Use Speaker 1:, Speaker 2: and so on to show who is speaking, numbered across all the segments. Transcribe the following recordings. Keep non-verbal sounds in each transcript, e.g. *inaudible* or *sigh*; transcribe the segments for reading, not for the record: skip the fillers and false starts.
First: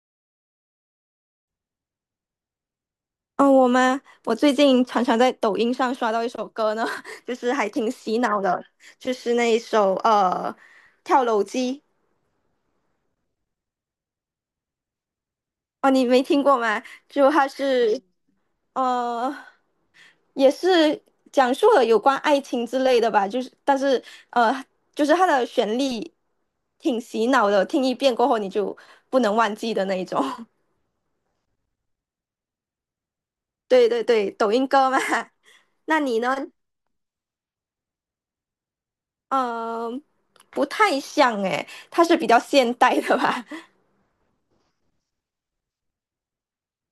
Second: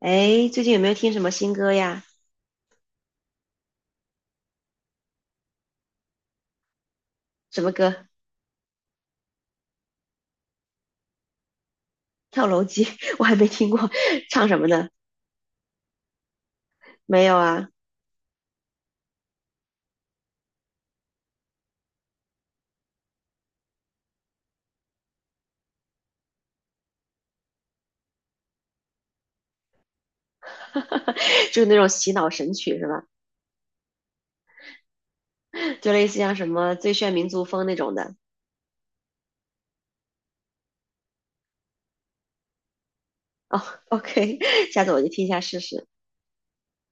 Speaker 1: 哎，最近有没有听什么新歌呀？
Speaker 2: 我最近常常在抖音上刷到一首歌呢，*laughs* 就是
Speaker 1: 什
Speaker 2: 还
Speaker 1: 么
Speaker 2: 挺
Speaker 1: 歌？
Speaker 2: 洗脑的，就是那一首《跳楼机》。
Speaker 1: 跳楼机，*laughs* 我还没听过，唱什么的？
Speaker 2: 哦，你没听过吗？
Speaker 1: 没
Speaker 2: 就
Speaker 1: 有
Speaker 2: 它
Speaker 1: 啊，
Speaker 2: 是呃也是讲述了有关爱情之类的吧，就是但是呃就是它的旋律挺洗脑的，听一遍过后你就不能忘记的那一种。
Speaker 1: *laughs* 就是那种洗脑神曲是吧？
Speaker 2: *laughs* 对对对，抖音歌嘛。*laughs*
Speaker 1: 就
Speaker 2: 那
Speaker 1: 类似
Speaker 2: 你
Speaker 1: 像
Speaker 2: 呢？
Speaker 1: 什么最炫民族风那种的。
Speaker 2: 嗯、不太像诶，它是比较现代的吧？
Speaker 1: 哦，OK，*laughs* 下次我就听一下试试。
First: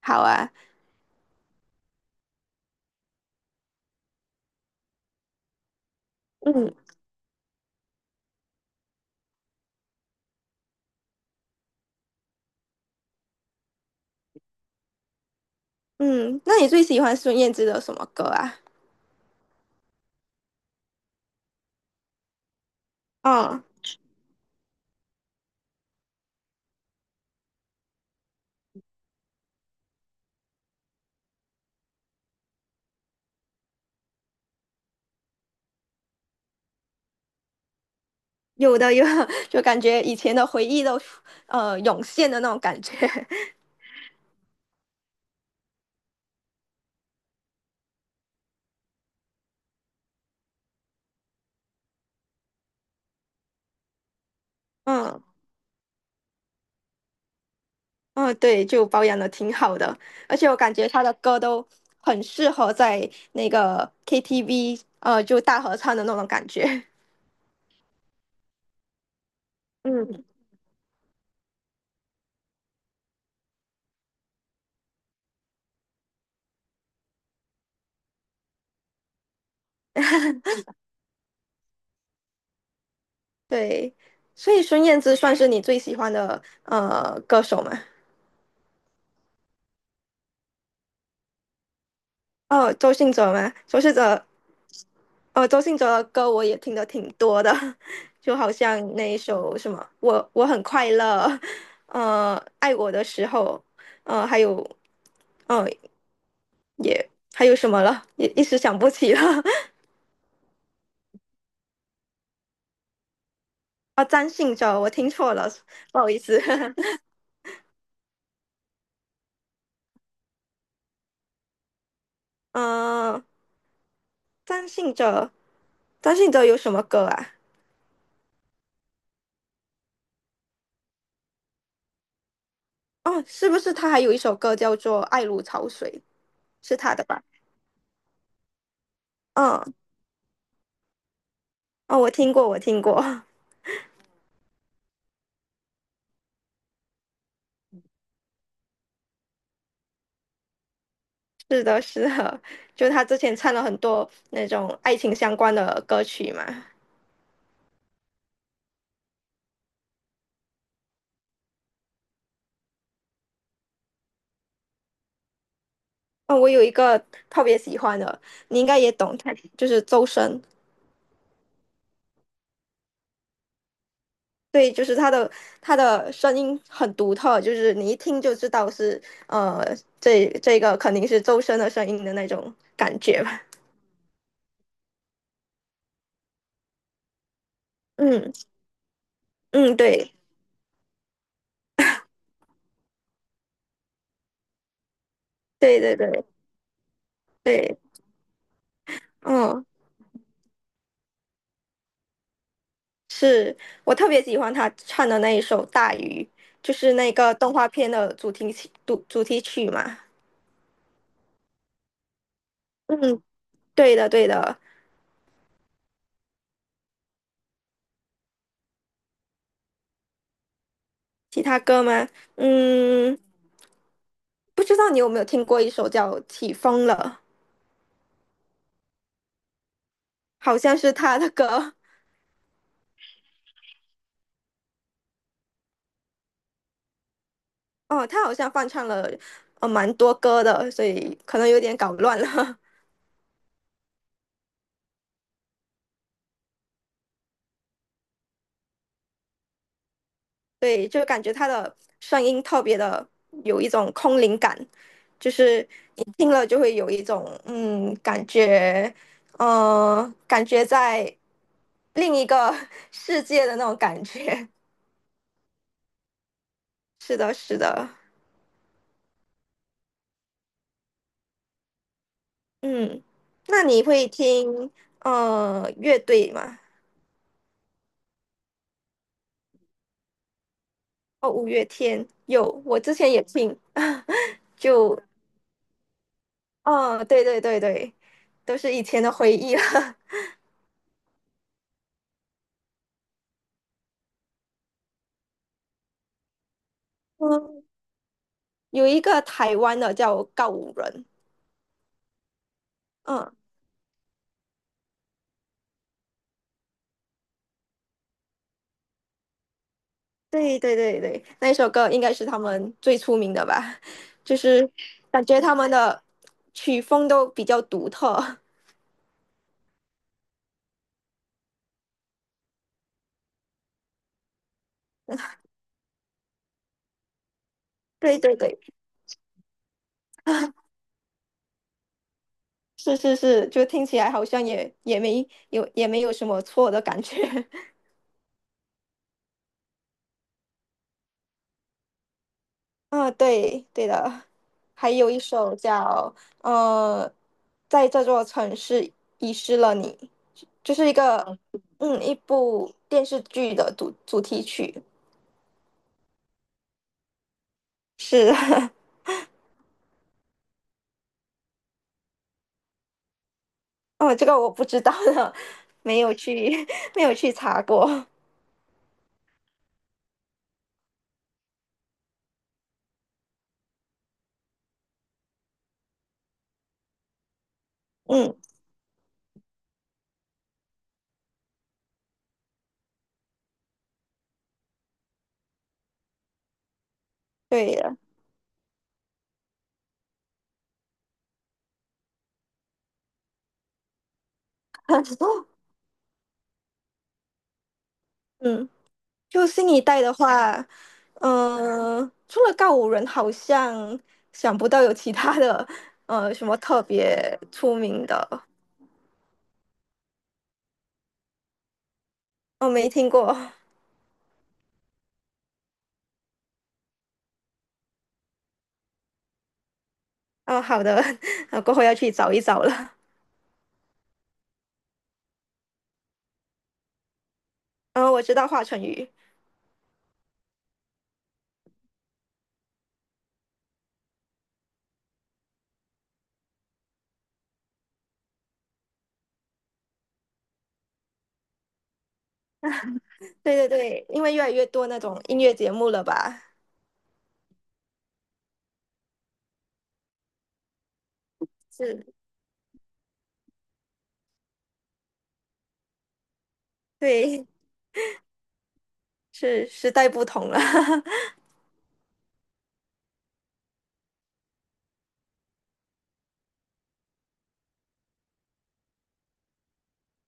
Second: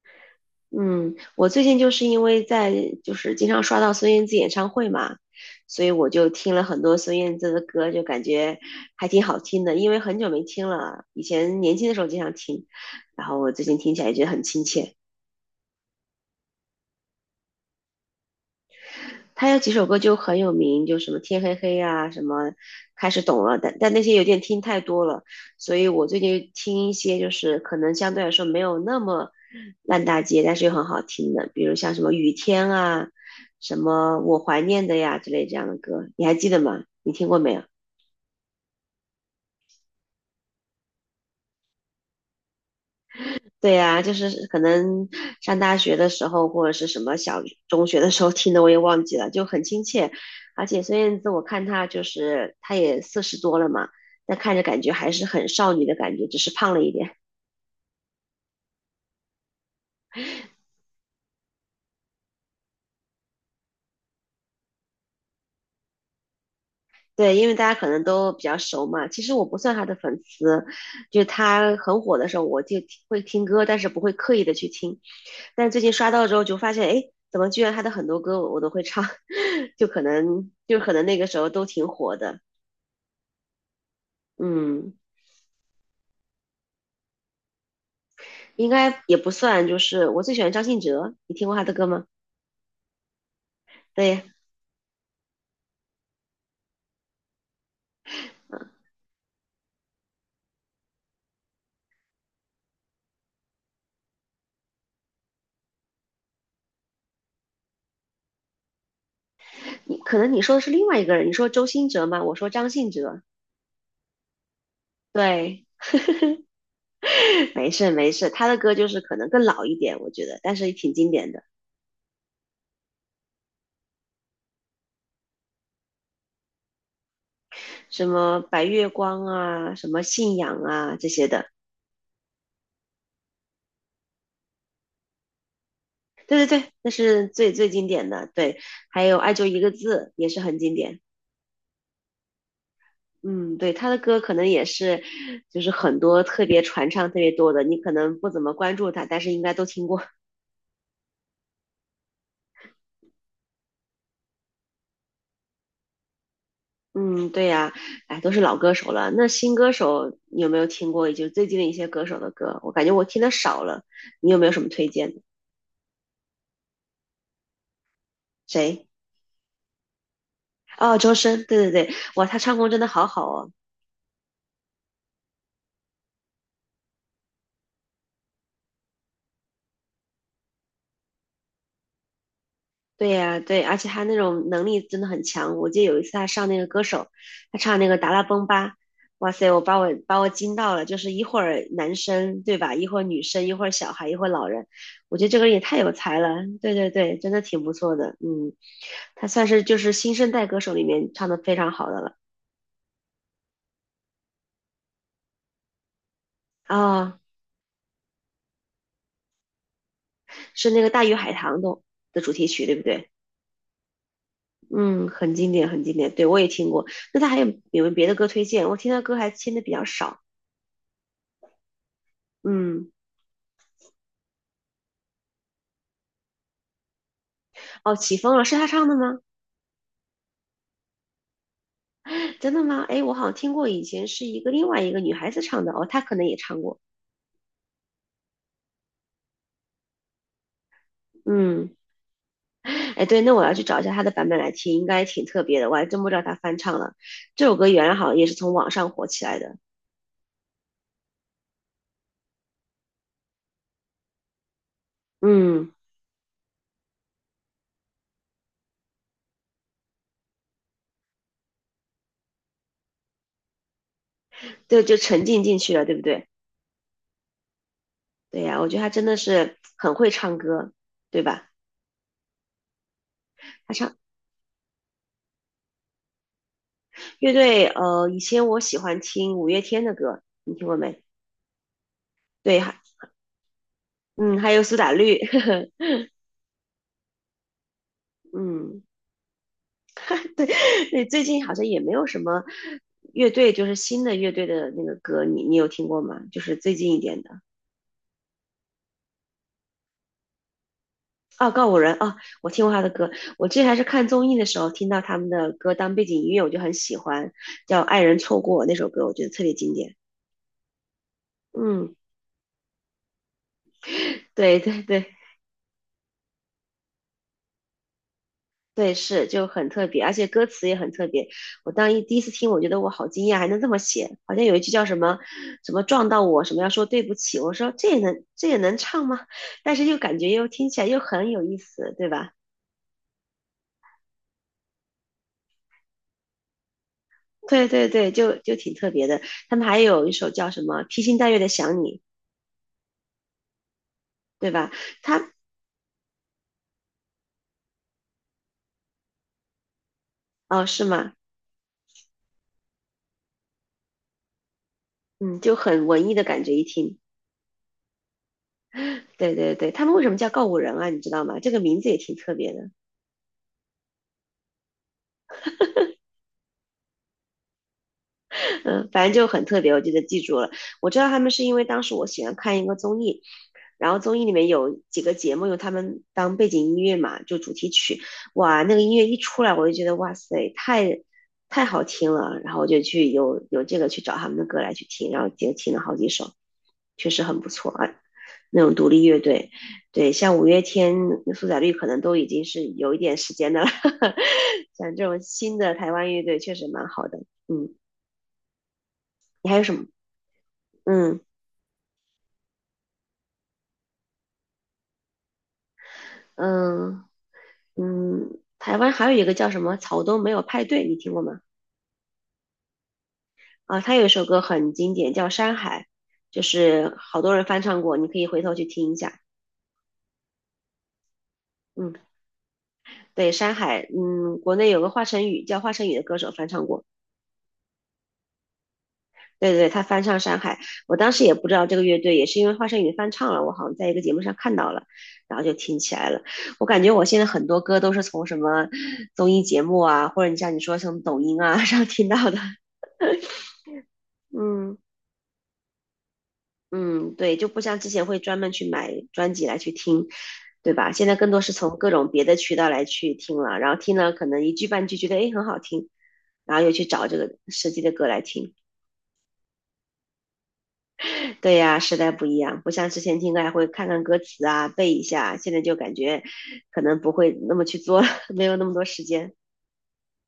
Speaker 2: 好啊。
Speaker 1: 嗯，我最近就是因为在就是经常刷到孙燕姿演唱会嘛，所以我就听了
Speaker 2: 嗯
Speaker 1: 很多孙燕姿的歌，就感觉还挺好听的。因为很久没听了，以前年轻的时候经常听，然后我最近听起来觉得很亲切。
Speaker 2: 嗯，那你最喜欢孙燕姿的什么歌啊？
Speaker 1: 他有几首歌就很有名，就什么天黑黑啊，什么开始懂了，
Speaker 2: 嗯，
Speaker 1: 但那些有点听太多了，所以我最近听一些就是可能相对来说没有那么烂大街，但是又很好听的，比如像什么雨天啊，什么我怀念的呀之类这样的歌，你还记得吗？你听过没有？
Speaker 2: 有的有的。 *laughs* 就感觉以前的回忆都涌现的那种感觉。*laughs*
Speaker 1: 对呀，就是可能上大学的时候，或者是什么小中学的时候听的，我也忘记了，就很亲切。而且孙燕姿，我看她就是她也四十多了嘛，但看着感觉还
Speaker 2: 嗯
Speaker 1: 是很少女的感觉，只是胖了一点。
Speaker 2: 嗯，对，就保养的挺好的，而且我感觉她的歌都很适合在那个 KTV 就大合唱的那种感觉。*laughs*
Speaker 1: 对，因为大家可能都比较熟嘛。其实我不算她的粉
Speaker 2: 嗯，
Speaker 1: 丝，就她很火的时候，我就听会听歌，但是不会刻意的去听。但最近刷到之后，就发现，哎，怎么居然她的很多歌我都会唱，*laughs* 就可能那个时候都挺火的，
Speaker 2: 对，所以孙
Speaker 1: 嗯。
Speaker 2: 燕姿算是你最喜欢的歌手吗？
Speaker 1: 应该也不算，就是我最喜欢张信哲，你听过他的歌吗？
Speaker 2: 哦，周信哲吗？周信
Speaker 1: 对
Speaker 2: 哲，哦，周信哲的歌我也听的挺多的，*laughs* 就好像那一首什么《我很快乐》，呃，爱我的时候，呃，还有，哦，还有什么了？一时想不起了。*laughs*
Speaker 1: 你，可能你说的是另外一个人，你说周兴哲吗？我说张信哲。
Speaker 2: 啊，张信哲，我听错了，
Speaker 1: 对，
Speaker 2: 不好意思。*laughs*
Speaker 1: *laughs* 没事没事，他的歌就是可能更老一点，我觉得，但是也挺经典的，
Speaker 2: 嗯、张信哲，张信哲有什么歌啊？
Speaker 1: 什么白月光啊，什么信仰啊这些的。
Speaker 2: 哦，是不是他还有一首歌叫做《爱如潮水》，
Speaker 1: 对对对，
Speaker 2: 是
Speaker 1: 那
Speaker 2: 他的吧？
Speaker 1: 是最最经典的。对，还有爱就一个
Speaker 2: 嗯，
Speaker 1: 字也是很经典。
Speaker 2: 哦，我听过，我听过。
Speaker 1: 嗯，对，他的歌可能也是，就是很多特别传唱特别多的，你可能不怎么关注他，但是应该都听过。
Speaker 2: 是的，是的，就他之前唱了很多那种爱情相关的歌曲嘛。
Speaker 1: 嗯，对呀，哎，都是老歌手了。那新歌手你有没有听过？也就最近的一些歌手的歌，我感觉我听的少了。你有没有什么推荐的？
Speaker 2: 哦，我有一个特别喜欢的，你应该
Speaker 1: 谁？
Speaker 2: 也懂，他就是周深。
Speaker 1: 哦，周深，对对对，哇，他唱功真的好好哦。
Speaker 2: 对，就是他的声音很独特，就是你一听就知道是呃，这个肯定是周深的声音的那种感
Speaker 1: 对
Speaker 2: 觉
Speaker 1: 呀，
Speaker 2: 吧。
Speaker 1: 对，而且他那种能力真的很强。我记得有一次他上那个歌手，他唱那个《达拉
Speaker 2: 嗯
Speaker 1: 崩吧》，哇塞，我把
Speaker 2: 嗯，
Speaker 1: 我
Speaker 2: 对
Speaker 1: 把我惊到了，就是一会儿男生对吧，一会儿女生，一会儿小孩，一会儿老人，我觉得这个人也太
Speaker 2: 对
Speaker 1: 有
Speaker 2: 对
Speaker 1: 才
Speaker 2: 对
Speaker 1: 了。对对对，真的挺不
Speaker 2: 对，
Speaker 1: 错的，嗯，他算是
Speaker 2: 嗯，
Speaker 1: 就是新生代歌手里面唱的非常好的了
Speaker 2: 是，我特别喜欢他唱的那一首《大鱼》，就是那
Speaker 1: 啊，
Speaker 2: 个动画片的主题曲嘛。
Speaker 1: 是那个《大鱼海棠》的主题曲，对不对？
Speaker 2: 嗯，对的，对的。
Speaker 1: 嗯，很经典，很经典，对我也听过。那他还有有没有别的歌推荐？我听他歌还听的比较少，
Speaker 2: 其他歌吗？
Speaker 1: 嗯。
Speaker 2: 嗯，不知道你有没有听过一首叫《起风了》，
Speaker 1: 哦，起风了，是她唱的吗？
Speaker 2: 好像是他的歌。
Speaker 1: 真的吗？哎，我好像听过，以前是另外一个女孩子唱的，哦，她可能也唱过。
Speaker 2: 哦，他好像翻唱了蛮多歌的，所以可能有
Speaker 1: 嗯，
Speaker 2: 点搞乱了。
Speaker 1: 哎，对，那我要去找一下她的版本来听，应该挺特别的，我还真不知道她翻唱了。这首歌原来好像也是从网上火起来的。
Speaker 2: *laughs* 对，就感觉他的声音特别的有一种空灵感，就是
Speaker 1: 嗯，
Speaker 2: 你听了就会有一种感觉，呃，感觉在另一个 *laughs* 世界的那种感觉。
Speaker 1: 对，就沉浸进去了，对不对？
Speaker 2: *laughs* 是的，是的。
Speaker 1: 对呀，我觉得她真的是很会唱歌，对吧？
Speaker 2: 嗯，那
Speaker 1: 她
Speaker 2: 你
Speaker 1: 唱
Speaker 2: 会听乐队吗？
Speaker 1: 乐队，以前我喜欢听五月天的歌，你听过没？
Speaker 2: 哦，五月天有，
Speaker 1: 对，还
Speaker 2: 我之前也听，
Speaker 1: 嗯，还
Speaker 2: *laughs*
Speaker 1: 有苏打
Speaker 2: 就
Speaker 1: 绿，
Speaker 2: 哦，对对对对，
Speaker 1: *laughs*
Speaker 2: 都是
Speaker 1: 嗯。
Speaker 2: 以前的回忆了。
Speaker 1: *laughs* 对，最近好像也没有什么乐队，就是新的乐队的那个歌，你有听过吗？就是最近一
Speaker 2: *laughs*
Speaker 1: 点的
Speaker 2: 嗯，有一个台湾的叫告五人。
Speaker 1: 啊，告五人啊，我听过他的歌。
Speaker 2: 嗯，
Speaker 1: 我之前还是看综艺的时候听到他们的歌当背景音乐，我就很喜欢，叫《爱人错过》那首歌，我觉得特别经典。
Speaker 2: 对对对对，那首歌
Speaker 1: 嗯，
Speaker 2: 应该是他们最出名的吧，就
Speaker 1: 对
Speaker 2: 是
Speaker 1: 对对。
Speaker 2: 感觉他们的曲风都比较独特。
Speaker 1: 对，是就很特别，而且歌词也很特别。我当一第一次听，我觉得我好惊讶，还能这么写。好像有一句叫什么什么撞到我，什么要说对不起，我说这也
Speaker 2: *laughs* 对
Speaker 1: 能
Speaker 2: 对
Speaker 1: 这也
Speaker 2: 对，
Speaker 1: 能唱吗？*laughs* 但是又感觉又听起来又很有意思，对吧？
Speaker 2: 是是是，就听起来好像也没有没有什么错的感觉。
Speaker 1: 对对对，就挺特别的。他们还有一首叫什么披星戴月的想你，
Speaker 2: 啊，对，对的，
Speaker 1: 对吧？
Speaker 2: 还有一
Speaker 1: 他
Speaker 2: 首叫呃，在这座城市遗失了你，
Speaker 1: 哦
Speaker 2: 就
Speaker 1: 是
Speaker 2: 是一
Speaker 1: 吗？
Speaker 2: 个嗯一部电视剧的主题曲，
Speaker 1: 嗯，就很文艺的感觉，一听。
Speaker 2: 是，*laughs*
Speaker 1: 对对对，他们为什么叫告五人啊？你知道吗？这个名字也挺特别的。
Speaker 2: 哦，这个我不知道了，没有去 *laughs* 没有去查过，
Speaker 1: 嗯，反正就很特别，我记得记住了。我知道他们是因为当时我喜欢看一个综艺，然后综艺里面有几个节目用他们当背景音乐嘛，就主题曲。
Speaker 2: 嗯，
Speaker 1: 哇，那个音乐一出来，我就觉得哇塞，太好听了。然后我就去这个去找他们的歌来去听，然后也听了好几首，确实很不错
Speaker 2: 对
Speaker 1: 啊。
Speaker 2: 的，
Speaker 1: 那种独立乐队，对，像五月天、苏打绿可能都已经是有一点时间的了。*laughs* 像这种新
Speaker 2: *laughs*
Speaker 1: 的台湾乐队确实蛮好的，嗯。
Speaker 2: 嗯，就
Speaker 1: 你还有
Speaker 2: 新
Speaker 1: 什
Speaker 2: 一
Speaker 1: 么
Speaker 2: 代的话，
Speaker 1: 嗯
Speaker 2: 除了告五人，好像想不到有其他的什么特
Speaker 1: 嗯
Speaker 2: 别出名的。
Speaker 1: 台湾还有一个叫什么草东没有派对，你听过吗？
Speaker 2: 我没听过。
Speaker 1: 啊，他有一首歌很经典，叫《山海》，就是好多人翻唱过，你可以回头去听一下。
Speaker 2: 哦，好的，*laughs* 呃，过后
Speaker 1: 嗯，
Speaker 2: 要去找一找了。
Speaker 1: 对，《山海》，嗯，国内有个华晨宇叫华晨宇的歌手翻唱过，
Speaker 2: 嗯，我知道华晨宇。
Speaker 1: 对对对，他翻唱《山海》，我当时也不知道这个乐队，也是因为华晨宇翻唱了，我好像在一个节目上看到了，然后就听起来了。我感觉我现在很多歌都是从什么综艺节目啊，或者你像你说从抖音啊 *laughs* 上听到的，
Speaker 2: 对对对，因为越来越
Speaker 1: 嗯。
Speaker 2: 多那种音乐节目了吧？
Speaker 1: 嗯，对，就不像之前会专门去买专辑来去听，对吧？现在更多是从各
Speaker 2: 是，
Speaker 1: 种别的渠道来去听了，然后听了可能一句半句觉得诶很好听，然后又去找这个
Speaker 2: 对，
Speaker 1: 实际的歌来听。
Speaker 2: 是时代不同了，
Speaker 1: 对呀，时代不一样，不像之前听歌还会看看歌词啊，背一下，现在就感觉可能不会那么去做了，没有那么多时间。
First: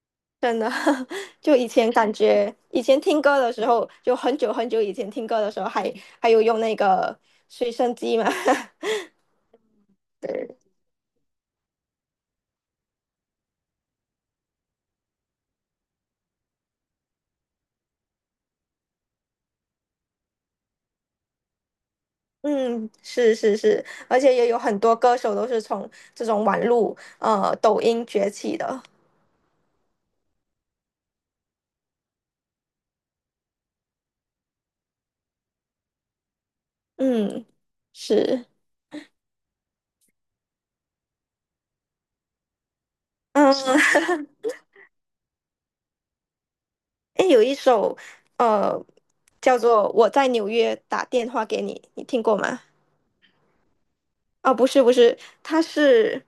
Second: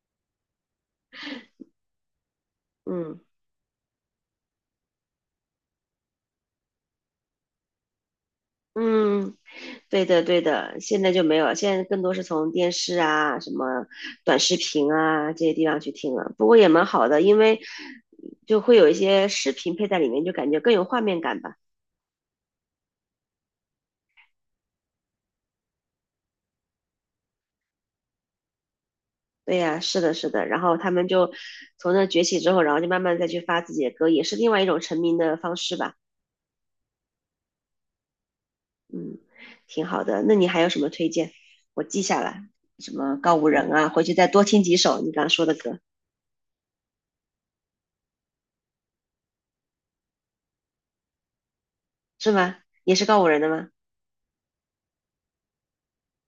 Speaker 2: *laughs* 真的。*laughs* 就以前感觉，以前
Speaker 1: 嗯。
Speaker 2: 听歌的时候，就很久很久以前听歌的时候还，还有用那个随身机嘛。
Speaker 1: 嗯，对的，
Speaker 2: *laughs*
Speaker 1: 对
Speaker 2: 对，
Speaker 1: 的，现在就没有了，现在更多是从电视啊、什么短视频啊这些地方去听了。不过也蛮好的，因为就会有一些视频配在里面，就感觉更有画面感吧。
Speaker 2: 嗯，是是是，而且也有很多歌手都是从这种网络抖音崛起的。
Speaker 1: 对呀，是的，是的。然后他们就从那崛起之后，然后就慢慢再去发自己的歌，也是另外一种成名的方式吧。
Speaker 2: 嗯，是。
Speaker 1: 嗯，挺好的。那你还有什么推荐？我记下来，什么告五
Speaker 2: 嗯，
Speaker 1: 人啊，回去再
Speaker 2: *laughs*
Speaker 1: 多听几首你刚刚说的歌，
Speaker 2: 哎，有一首呃叫做《我在纽约打电话给你》，你听
Speaker 1: 是
Speaker 2: 过
Speaker 1: 吗？
Speaker 2: 吗？
Speaker 1: 也是告五人的吗？
Speaker 2: 哦，不是不是，她是，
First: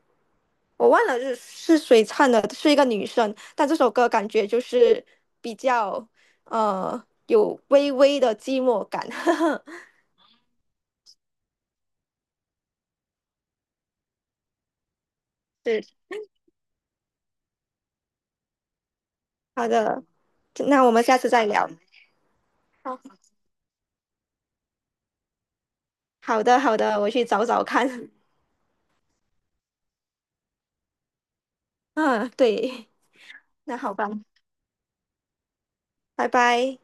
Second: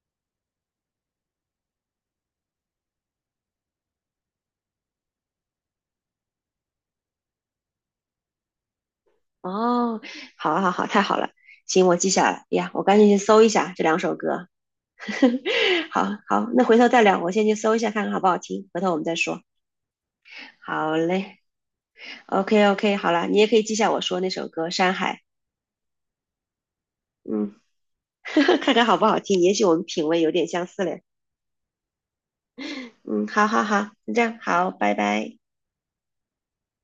Speaker 2: 我忘了是谁唱的，是一个女生，但这首歌感觉就是比较有微微的寂寞感。*laughs*
Speaker 1: 哦，好啊，好啊，好，太好了，行，我记下来。哎呀，我赶紧去搜一下这两首歌。*laughs*
Speaker 2: 对，
Speaker 1: 好好，那回头再聊，我先去搜一下看看好不好听，回头我们再说。
Speaker 2: 好的，那我
Speaker 1: 好
Speaker 2: 们下次
Speaker 1: 嘞
Speaker 2: 再聊。
Speaker 1: ，OK OK，
Speaker 2: 好，
Speaker 1: 好了，你也可以记下我说那首歌《山海》，
Speaker 2: 好的好的，我去找
Speaker 1: 嗯，
Speaker 2: 找看。*laughs*
Speaker 1: *laughs* 看看好不好听，也许我们品味有点相似嘞。
Speaker 2: 嗯，对，
Speaker 1: 嗯，好好
Speaker 2: 那
Speaker 1: 好，
Speaker 2: 好吧，
Speaker 1: 那这样好，拜拜。
Speaker 2: 拜拜。